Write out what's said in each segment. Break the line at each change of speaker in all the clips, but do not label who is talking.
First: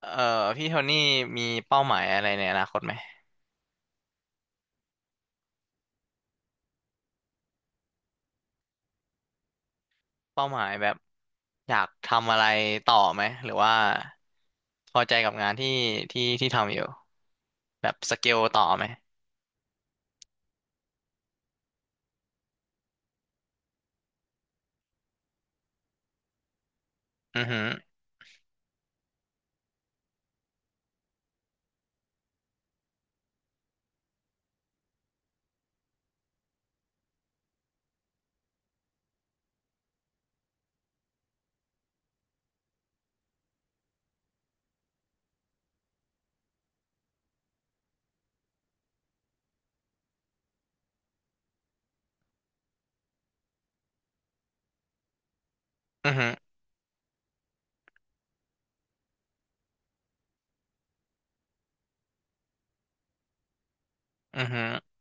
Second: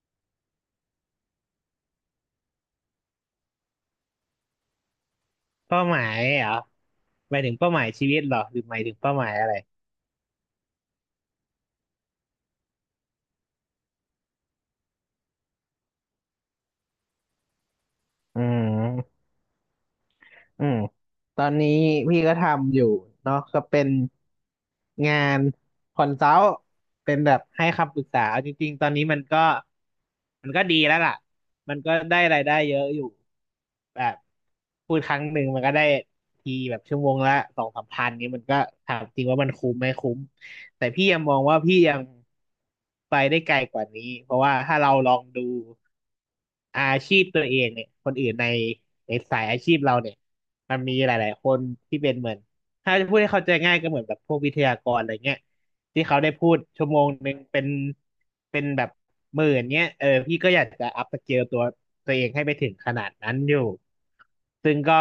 เอ่อพี่โทนี่มีเป้าหมายอะไรในอนาคตไหม
เป้าหมายเหรอหมายถึงเป้าหมายชีวิตเหรอหรือหมายถึงเป้าหมายอะไร
เป้าหมายแบบอยากทำอะไรต่อไหมหรือว่าพอใจกับงานที่ทำอยู่แบบสเกล
อื
ต่อไหม
มอืมตอนนี้พี่ก็ทำอยู่เนาะก็เป็นงานคอนซัลท์เป็นแบบ
อือหื
ให้
อ
คำปรึกษาเอาจริงๆตอนนี้มันก็ดีแล้วล่ะมันก็ได้รายได้เยอะอยู่แบบพูดครั้งหนึ่งมันก็ได้ทีแบบชั่วโมงละสองสามพันนี้มันก็ถามจริงว่ามันคุ้มไหมคุ้ม แต่พี่ยังมองว่าพี่ยังไปได้ไกลกว่านี้เพราะว่าถ้าเราลองดูอาชีพตัวเองเนี่ยคนอื่นในสายอาชีพเราเนี่ยมันมีหลายๆคนที่เป็นเหมือนถ้าจะพูดให้เข้าใจง่ายก็เหมือนแบบพวกวิทยากรอะไรเงี้ยที่
อือ
เขา
หื
ได้
อ
พูดชั่วโมงหนึ่งเป็นแบบหมื่นเนี้ยเออพี่ก็อยากจะอัพสเกลตัวเองให้ไปถึงขนาดนั้นอยู่
อือหือ
ซึ่งก็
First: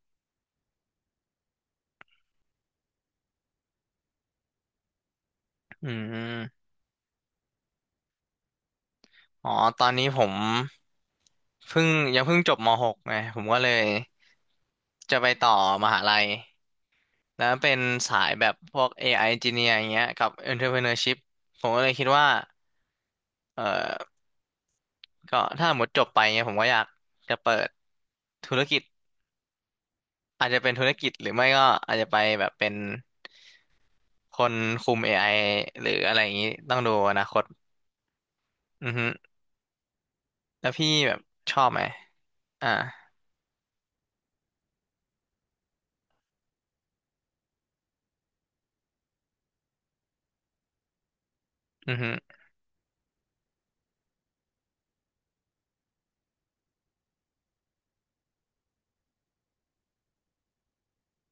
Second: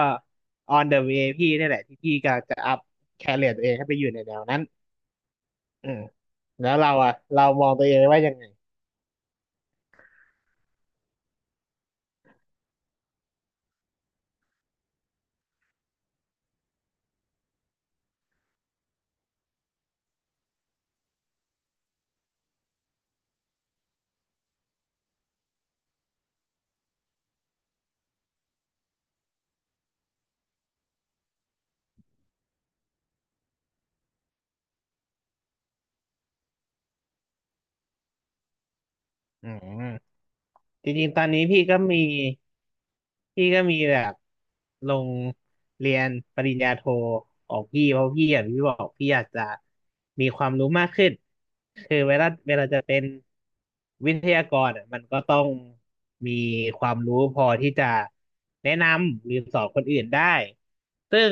on the way พี่นี่แหละที่พี่กำลังจะอัพแคเรียร์ตัวเองให้ไปอยู่ในแนวนั้น
อื
อืม
ม
แล้วเราอ่ะเรามองตัวเองไว้ยังไง
อ๋อตอนนี้ผมเพิ่งเพิ่งจบมหกไงผมก็เลยจะไปต่อมหาลัยแล้วเป็นสายแบบพวก AI Engineer อย่างเงี้ยกับ Entrepreneurship ผมก็เลยคิดว่าเอ่อ ก็ถ้าหมดจบไปเนี่ยผมก็อยากจะเปิดธุรกิจอาจจะเป็นธุรกิจหรือไม่ก็อาจจะไปแบบเป็นคนคุม AI หรืออะไรอย่างนี้ต้องดูอนาคตอือฮึ
อืม
แล้วพี่
จริง
แบ
ๆต
บ
อนนี้
ชอ
พี่
บ
ก็
ไหม
มี
อ่า
พี่ก็มีแบบลงเรียนปริญญาโทของพี่เพราะพี่อย่างที่บอกพี่อยากจะมีความรู้มากขึ้น
อื
คื
อ
อ
ฮึ
เวลาจะเป็นวิทยากรอะมันก็ต้องมีความรู้พอที่จะแนะนำหรือสอนคนอื่นได้ซึ่ง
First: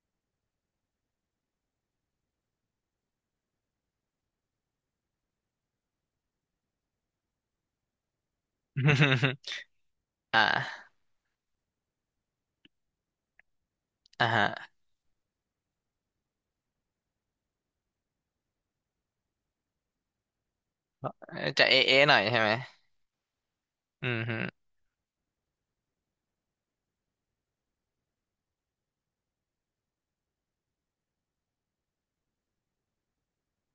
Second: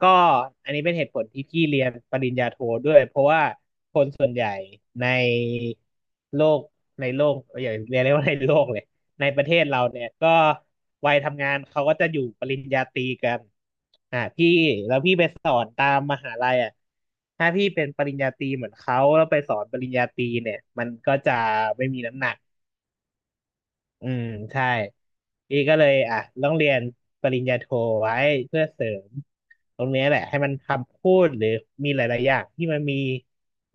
ก็อันนี้เป็นเหตุผลที่พี่เรียนปริญญาโทด้วยเพราะว่าคนส่วนใหญ่ในโลกในโลกอย่าเรียกว่าในโลกเลย ในประเทศเราเนี่ย ก็
อ่า
วัยทำงานเขาก็จะอยู่ปริญญาตรีกันอ่า
อ่าฮะ
พี่แล้วพี่ไปสอนตามมหาลัยอ่ะถ้าพี่เป็นปริญญาตรีเหมือนเขาแล้วไปสอนปริญญาตรีเนี่ยมันก็จะ
จะเอ
ไม่
เอ
มี
หน่อ
น้ำ
ย
หนัก
ใช่ไหม
อื
อือ
ม
ฮึ
ใช่พี่ก็เลยอ่ะต้องเรียนปริญญาโทไว้เพื่อเสริมตรงเนี้ยแหละให้มันคำพูดหรือมีหลายๆอย่างที่มันมี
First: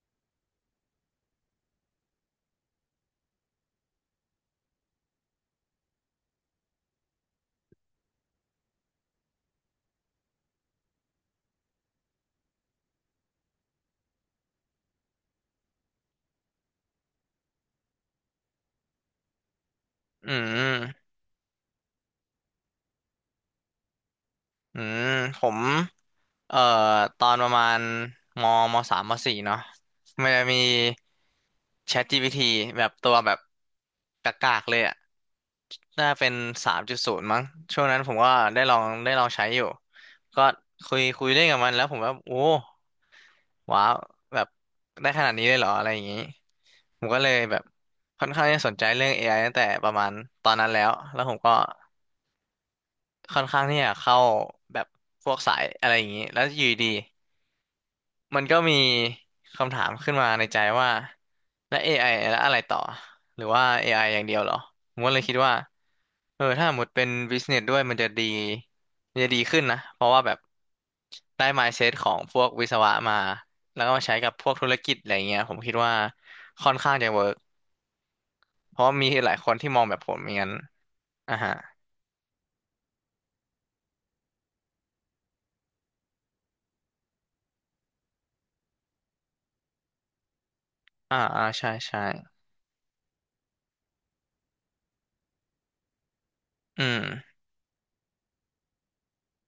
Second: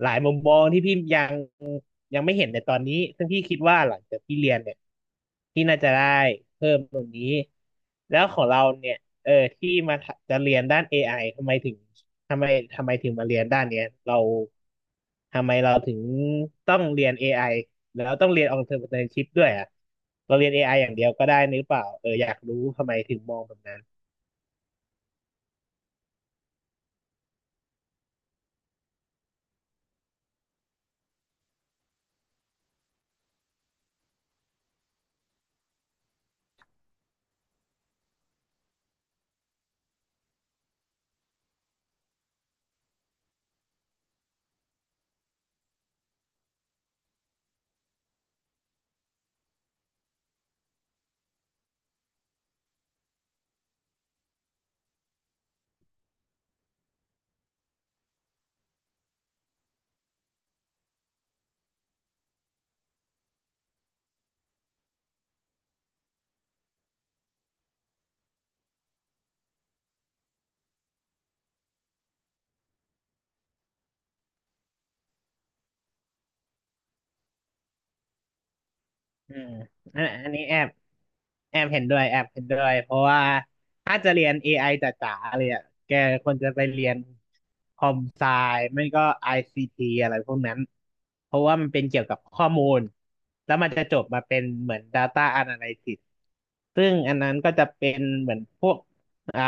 หลายมุมมองที่พี่ยังไม่เห็นในตอนนี้ซึ่งพี่คิดว่าหลังจากพี่เรียนเนี่ยพี่น่าจะได้เพิ่มตรงนี้แล้วของเราเนี่ยเออที่มาจะเรียนด้าน อไอทำไมถึงทำไมทำไมถึงมาเรียนด้านเนี้ยเราทำไมเราถึงต้องเรียนเอไอ แล้วต้องเรียน alternative ด้วยอ่ะ
อื
เราเรียน อไออย่างเดี
ม
ยวก็ได้นี่หรือเปล่าเอออยากรู้ทำไมถึงมองแบบนั้น
อืมผมเอ่อตอนประมาณมมสามมสี่เนาะมันจะมี ChatGPT แบบตัวแบบกากๆเลยอะ น่าเป็น3.0มั้งช่วงนั้นผมก็ได้ลองใช้อยู่ก็คุยเล่นกับมันแล้วผมว่าโอ้ว้าวแบบได้ขนาดนี้เลยเหรออะไรอย่างนี้ผมก็เลยแบบค่อนข้างที่จะสนใจเรื่อง AI ตั้งแต่ประมาณตอนนั้นแล้วผมก็ค่อนข้างที่จะเข้าแบบพวกสายอะไรอย่างนี้แล้วอยู่ดี มันก็มีคำถามขึ้นมาในใจว่าแล้ว AI แล้วอะไรต่อหรือว่า AI อไออย่างเดียวเหรอผมก็เลยคิดว่าเออถ้าหมดเป็น business ด้วยมันจะดีมันจะดีขึ้นนะเพราะว่าแบบได้ mindset ของพวกวิศวะมาแล้วก็มาใช้กับพวกธุรกิจอะไรเงี้ยผมคิดว่าค่อนข้างจะเวิร์กเพราะว่ามีหลา
อื
ยค
ม
นที่มองแบบ
อัน
ผมอ
อัน
ย่าง
นี้
นั้น
แอบ
อ่าฮะ
แอบเห็นด้วยแอบเห็นด้วยเพราะว่าถ้าจะเรียน AI จ๋าๆเลยอ่ะแกควรจะไปเรียนคอมไซไม่ก็ ICT อซีทีอะไรพวกนั้น
อ่า
เพ
อ่า
ราะว่ามั
ใช่
นเป็น
ใช่
เกี่ยวกับข้อมูลแล้วมันจะจบมาเป็นเหมือน Data Analysis
อื
ซึ่งอันนั้น
ม
ก็จะเป็นเหมือนพวกอ่า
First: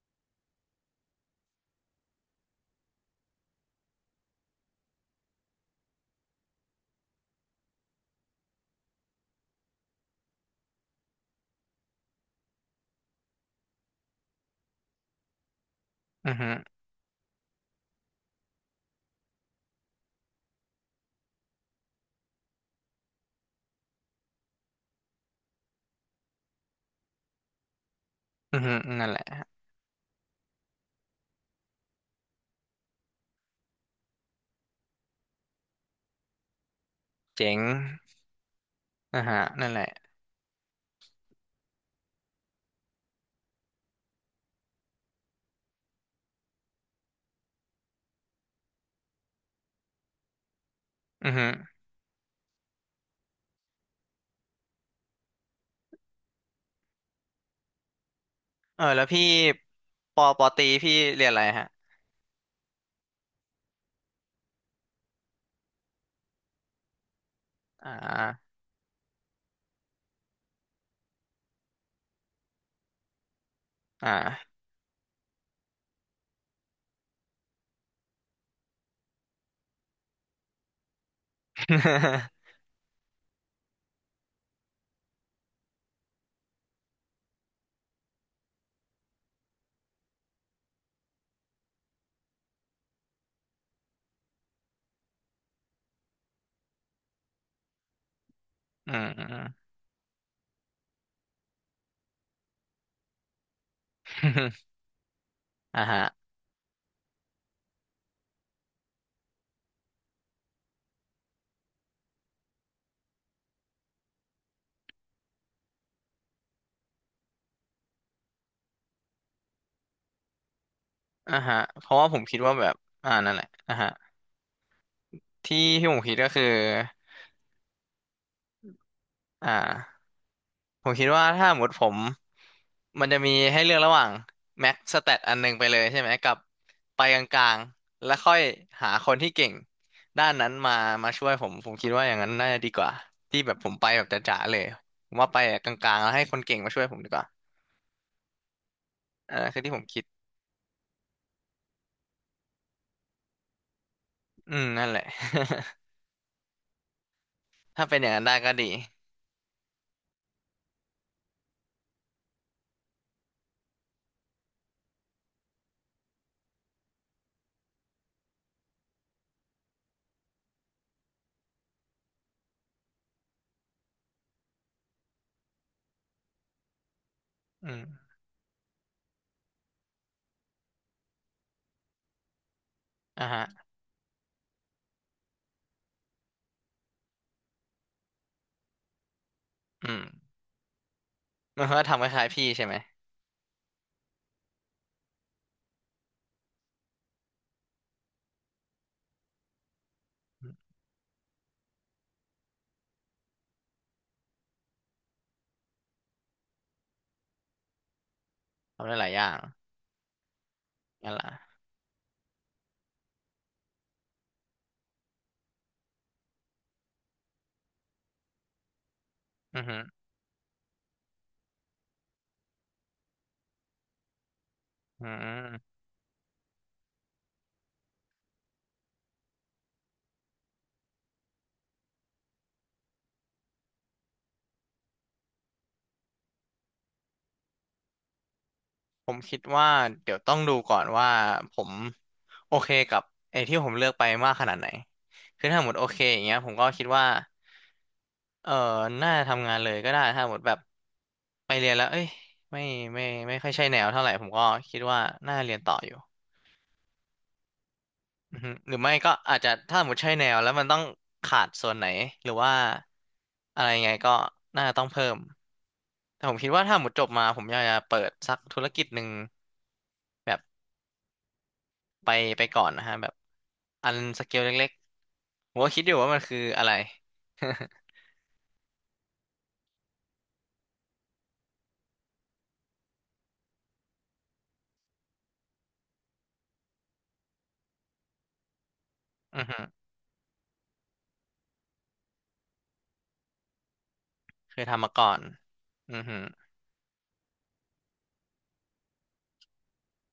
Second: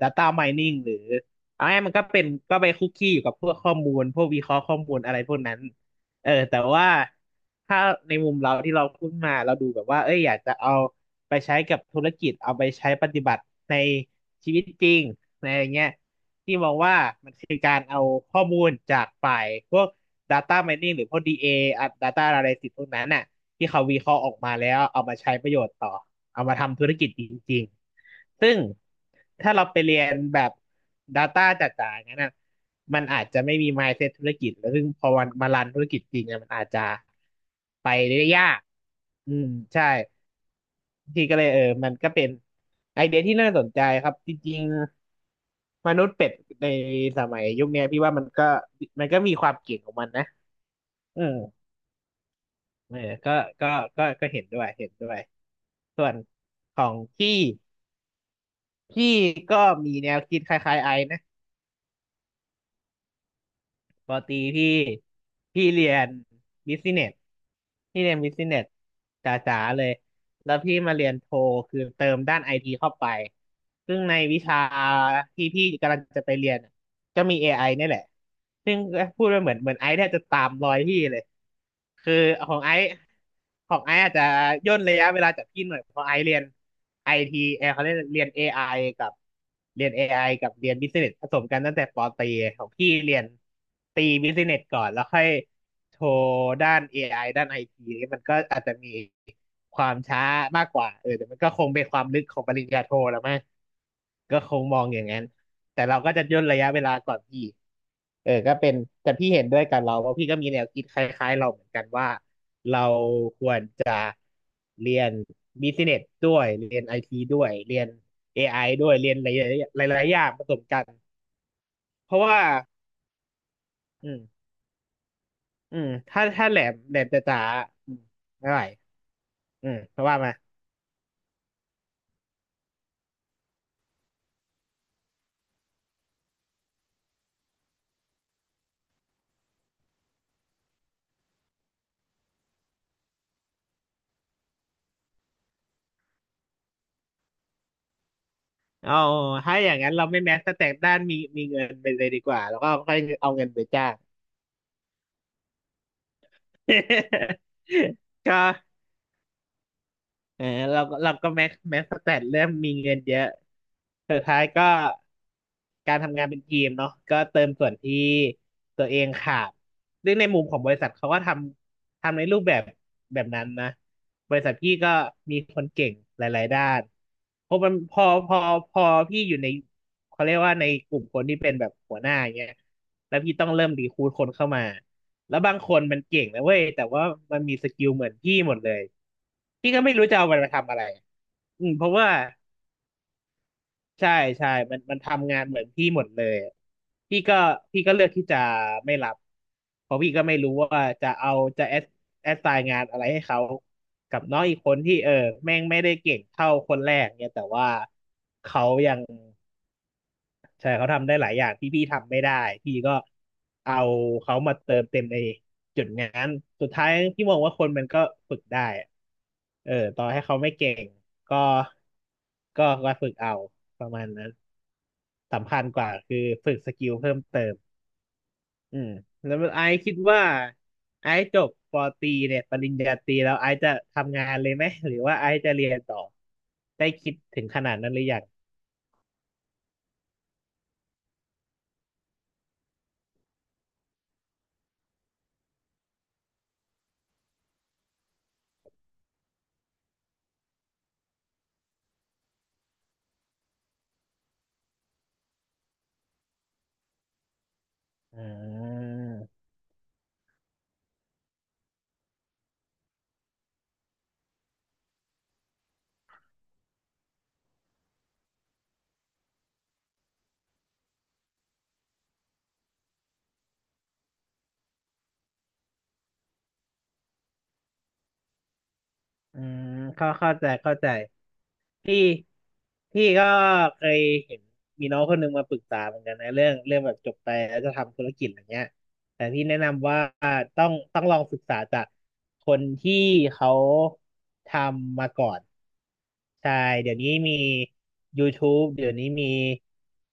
Data Mining หรือเอาง่ายๆมันก็เป็นก็ไปคุกคีอยู่กับพวกข้อมูลพวกวิเคราะห์ข้อมูลอะไรพวกนั้น เออแต่ว่าถ้าในมุมเราที่เราพูดมาเราดูแบบว่าเอ้ยอยากจะเอาไปใช้กับธุรกิจเอาไปใช้ปฏิบัติในชีวิตจริงในอะไรเงี้ย
อือฮึ
ที่มองว่ามันคือการเอาข้อมูลจากฝ่ายพวก Data Mining หรือพวก DA ออ่ะ Data Analysis พวกนั้นน่ะที่เขาวิเคราะห์ออกมาแล้วเอามาใช้ประโยชน์ต่อเอามาทำธุรกิจจริงๆซึ่
อื
ง
อฮึอือนั่นแหละ
ถ้าเราไปเรียนแบบ Data จ๋าๆอย่างนั้นน่ะ มันอาจจะไม่มี mindset ธุรกิจแล้วซึ่งพอวันมารันธุรกิจจริงเนี่ยมันอาจจะ
เจ๋ง
ไปได้ยาก
อ่า
อื
ฮะ
ม
นั่นแห
ใช่
ละ
ที่ก็เลยเออมันก็เป็นไอเดียที่น่าสนใจครับจริงๆมนุษย์เป็ดในสมัยยุคเนี้ยพี่ว่ามันก็มีความเก่งของมันนะเออ
อือฮึ
เออก็ก็ก็เห็นด้วยเห็นด้วยส่วนของพี่
เออแล้ว
พี่
พี่
ก็มีแน
ป
ว
อ
คิ
ป
ด
อ
ค
ตรี
ล้ายๆไอ
พี่
นะ
เรียนอะไรฮะ
ปอตรีพี่พี่เรียนบิสเนส
อ่
พี่เรียนบิส
า
เนสจ๋าๆเลยแล้วพี่มาเรียนโทคือเติมด้านไอทีเข้าไปซึ่งในวิ
อ่า
ชาที่พี่กำลังจะไปเรียนก็มี AI นี่แหละซึ่งพูดไปเหมือนไอซ์เนี่ยจะตามรอยพี่เลย คือของไอซ์ของไอซ์อาจจะย่นระยะเวลาจากพี่หน่อยเพราะไอซ์เรียนไอทีเขาเรียนเอไอกับเรียนเอไอกับเรียนบิสเนสผสมกันตั้งแต่ปอตรีของพี่เรียนตีบิสเนสก่อนแล้วค่อยโทรด้านเอไอด้านไอทีมันก็อาจจะ มี
อืมอืมอืม
ความช้ามากกว่าแต่มันก็คงเป็นความลึกของปริญญาโทแล้วมั้งก็ค งมองอย่างนั้น
อ่า
แต่เรา
ฮะ
ก็จะย่นระยะเวลาก่อนพี่ ก็เป็นแต่พี่เห็นด้วยกับเราว่าะพี่ก็มีแนวคิดคล้ายๆเราเหมือนกันว่าเราควรจะเรียนบิสเนสด้วยเรียนไอทีด้วยเรียน AI ด้วยเรียนหลายๆหลายๆอย่างผสมกัน
อ่าฮะเพราะว่า
เพ
ผ
ราะ
มคิ
ว่า
ดว่าแบบอ่านั่นแหละอ่าฮะ
อืม
ที่ที่ผมคิด
ถ้า
ก็คือ
ถ้าแหลมแหลมจ๋าๆไม่ไหว
อ่
เพ
า
ราะว่ามา
ผมคิดว่าถ้าหมดผมมันจะมีให้เลือกระหว่างแม็กสแตทอันหนึงไปเลยใช่ไหมกับไปกลางๆแล้วค่อยหาคนที่เก่งด้านนั้นมาช่วยผมผมคิดว่าอย่างนั้นน่าจะดีกว่าที่แบบผมไปแบบจ๋าๆเลยผมว่าไปกลางๆแล้วให้คนเก่งมาช่วยผมดีกว่า
เอา
อันนั้น
ถ้า
คือ
อ
ที่
ย่า
ผ
ง
ม
นั้น
คิด
เราไม่แม้สแต็กด้านมีมีเงินไปเลยดีกว่าแล้วก็ค่อยเอาเงินไปจ้าง
อืมนั่นแหละ ถ้าเป็นอย่างนั้น ได้
ก็
ก็ดี
เออเราก็แม็กแม็กสแตทเริ่มมีเงินเยอะสุดท้ายก็การทำงานเป็นทีมเนาะก็เติมส่วนที่ตัวเองขาดซึ่งในมุมของบริษัทเขาก็ทำในรูปแบบแบบนั้นนะบริษัทพี่ก็มีคนเก่งหลายๆด้านพอ
อื
มัน
ม
พอพอพอพี่อยู่ในเขาเรียกว่าในกลุ่มคนที่เป็นแบบหัวหน้าอย่างเงี้ยแล้ว
อ่ะ
พี่
ฮะ
ต้องเริ่มรีครูทคนเข้ามา แล้วบางคนมันเก่งนะเว้ยแต่ว่ามันมีสกิลเหมือนพี่หมดเลยพี่ก็
อื
ไม่
ม
รู้จะเอามันมาทำอะไร
มันก็
เพราะ
ทำค
ว่า
ล้ายๆพี่ใช่ไหม
ใช่ใช่มันทำงานเหมือนพี่หมดเลยพี่ก็พี่ก็เลือกที่จะไม่รับเพราะพี่ก็ไม่
อื
รู้
ม
ว่าจะเอาจะแอดไซน์งานอะไรให้เขากับน้องอีกคนที่แม่งไม่ได้เก่งเท่าคนแรกเนี่ยแต่ว่าเขา
ทำ
ยั
ได้
ง
หลายอย่าง
ใช่เขาทำ
งั้
ได้
น
หลายอย่า
ล่ะ
งที่พี่ทำไม่ได้พี่ก็เอาเขามาเติมเต็มในจุดนั้นสุดท้ายพี่มองว่าคนมันก็ฝึกได้อะ
อือฮึ
ต่อให้เขาไม่เก่งก็ก็ฝึกเอาประมาณนั้น
อื
สำคัญ
ม
กว่าคือฝึกสกิลเพิ่มเติมอืมแล้วไอซ์คิดว่าไอซ์จบปอตรีเนี่ยปริญญาตรีแล้วไอซ์จะทำงานเลยไหมหรือว่าไอซ์จะเรียนต่อได้คิดถึงขนาดนั้นหรือยัง
ผมคิดว่าเดี๋ยวต้องดูก่อนว่าผมโอเคกับไอ้ที่ผมเลือกไปมากขนาดไหนคือถ้าหมดโอเคอย่างเงี้ยผมก็คิดว่าเออน่าจะทำงานเลยก็ได้ถ้าหมดแบบไปเรียนแล้วเอ้ยไม่ไม่ไม่ค่อยใช่แนวเท่าไหร่ผมก็คิดว่าน่าเรียนต่ออยู่
อ่
อือฮึหรือไม่ก็อาจ
า
จะถ้าสมมติใช่แนวแล้วมันต้องขาดส่วนไหนหรือว่าอะไรยังไงก็น่าจะต้องเพิ่มแต่ผมคิดว่าถ้าหมดจบมาผมอยากจะเปิดสักธุรกิจหนึ่งแบบไปไปก่อนนะฮะแบบอันสเกลเล็กๆผมก็คิดอยู่ว่ามันคืออะไร
อืมเข้าใจเข้าใจพี่พี่ก็เคยเห็นมีน้องคนหนึ่งมาปรึกษาเหมือนกันนะเรื่องแบบจบไปแล้วจะทำธุรกิจอะไรเงี้ยแต่
อื
พี่
อ
แนะ
ฮึ
นำว่าต้องลองศึกษาจากคนที่เขาท
เคยทำมา
ำ
ก่
มา
อน
ก่อน
อือฮึ
ใช่เดี๋ยวนี้มี YouTube เดี๋ยวนี้มี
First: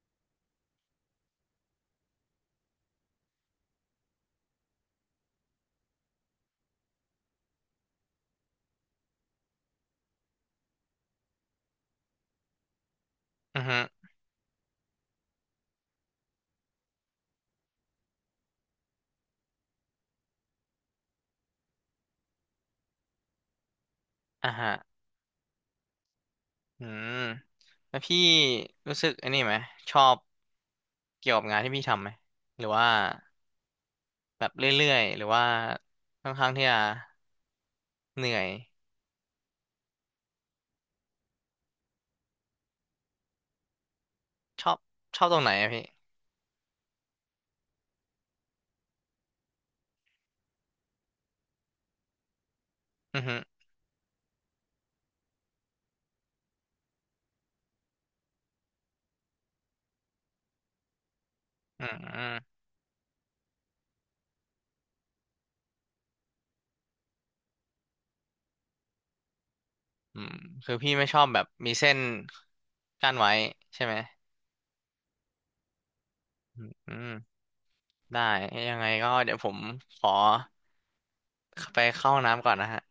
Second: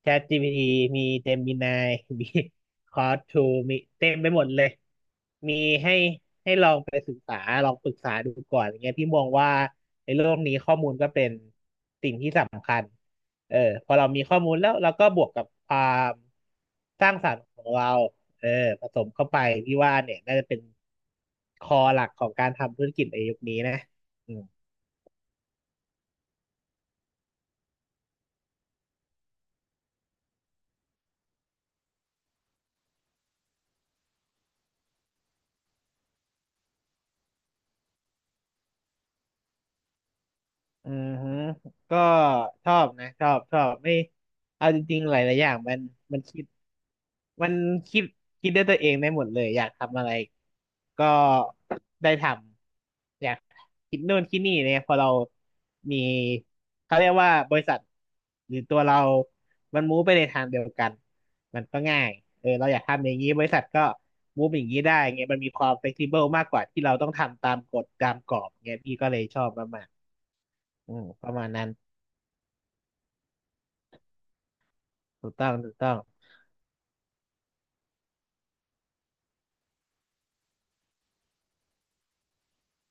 ChatGPT มี Gemini มี Claude 2มีเต็มไปหมดเลยมีให้ ษาลองปรึกษาดูก่อนอย่างเงี้ยพี่มองว่าในโลกนี้ข้อมูลก็เป็นสิ่งที่สำคัญเออ
อือฮึ
พอเรามีข้อมูลแล้วเราก็บวกกับความสร้างสรรค์ของเราเออผสมเข้าไปพี่ว่าเนี่ยน่าจะเป็นคอหลักของการทำธุรกิจในยุคนี้นะอืม
อ่ะฮะอืมแล้วพี่รู้สึกอันนี้ไหมชอบเกี่ยวกับงานที่พี่ทำไหมหรือว่าแบบเรื่อยๆหรือว่าค่อนข้างที่จะ เหนื่อย
อือฮึก็ก็ชอบนะชอบชอบไม่
ช
เอา
อบ
จริงๆห
ชอบ
ลา
ตร
ยๆ
ง
อ
ไหน
ย่าง
อะ
มัน
พี่
มันคิด มันคิดคิดด้วยตัวเองได้หมดเลยอยากทำอะไรก็ได้ท
อื
ำ
อ
อยา
ฮึ
กคิดนู่นคิดนี่เนี่ยพอเรามีเขาเรียกว่าบริษัทหรือตัวเรามันมูฟไปในทางเดียวกันมันก็
อืม
ง่าย
อืม
เราอยากทำอย่างนี้บริษัทก็มูฟอย่างนี้ได้ไงมันมีความ flexible มากกว่าที่เราต้องทำตามกฎตามกรอบเงี้ยพี่ก็เลยชอบมาก
อืมคือ
ๆ
พี่ไม่ชอบ
ประ
แบ
มา
บ
ณนั้น
มีเส้นกั้นไว้ใช่ไหม
ถูกต้องถูกต้อง
อืมได้ยังไงก็เดี๋ยวผมขอไปเข้าห้องน้ำก่อนนะฮะ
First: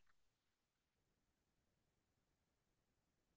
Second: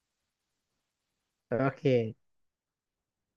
โอเค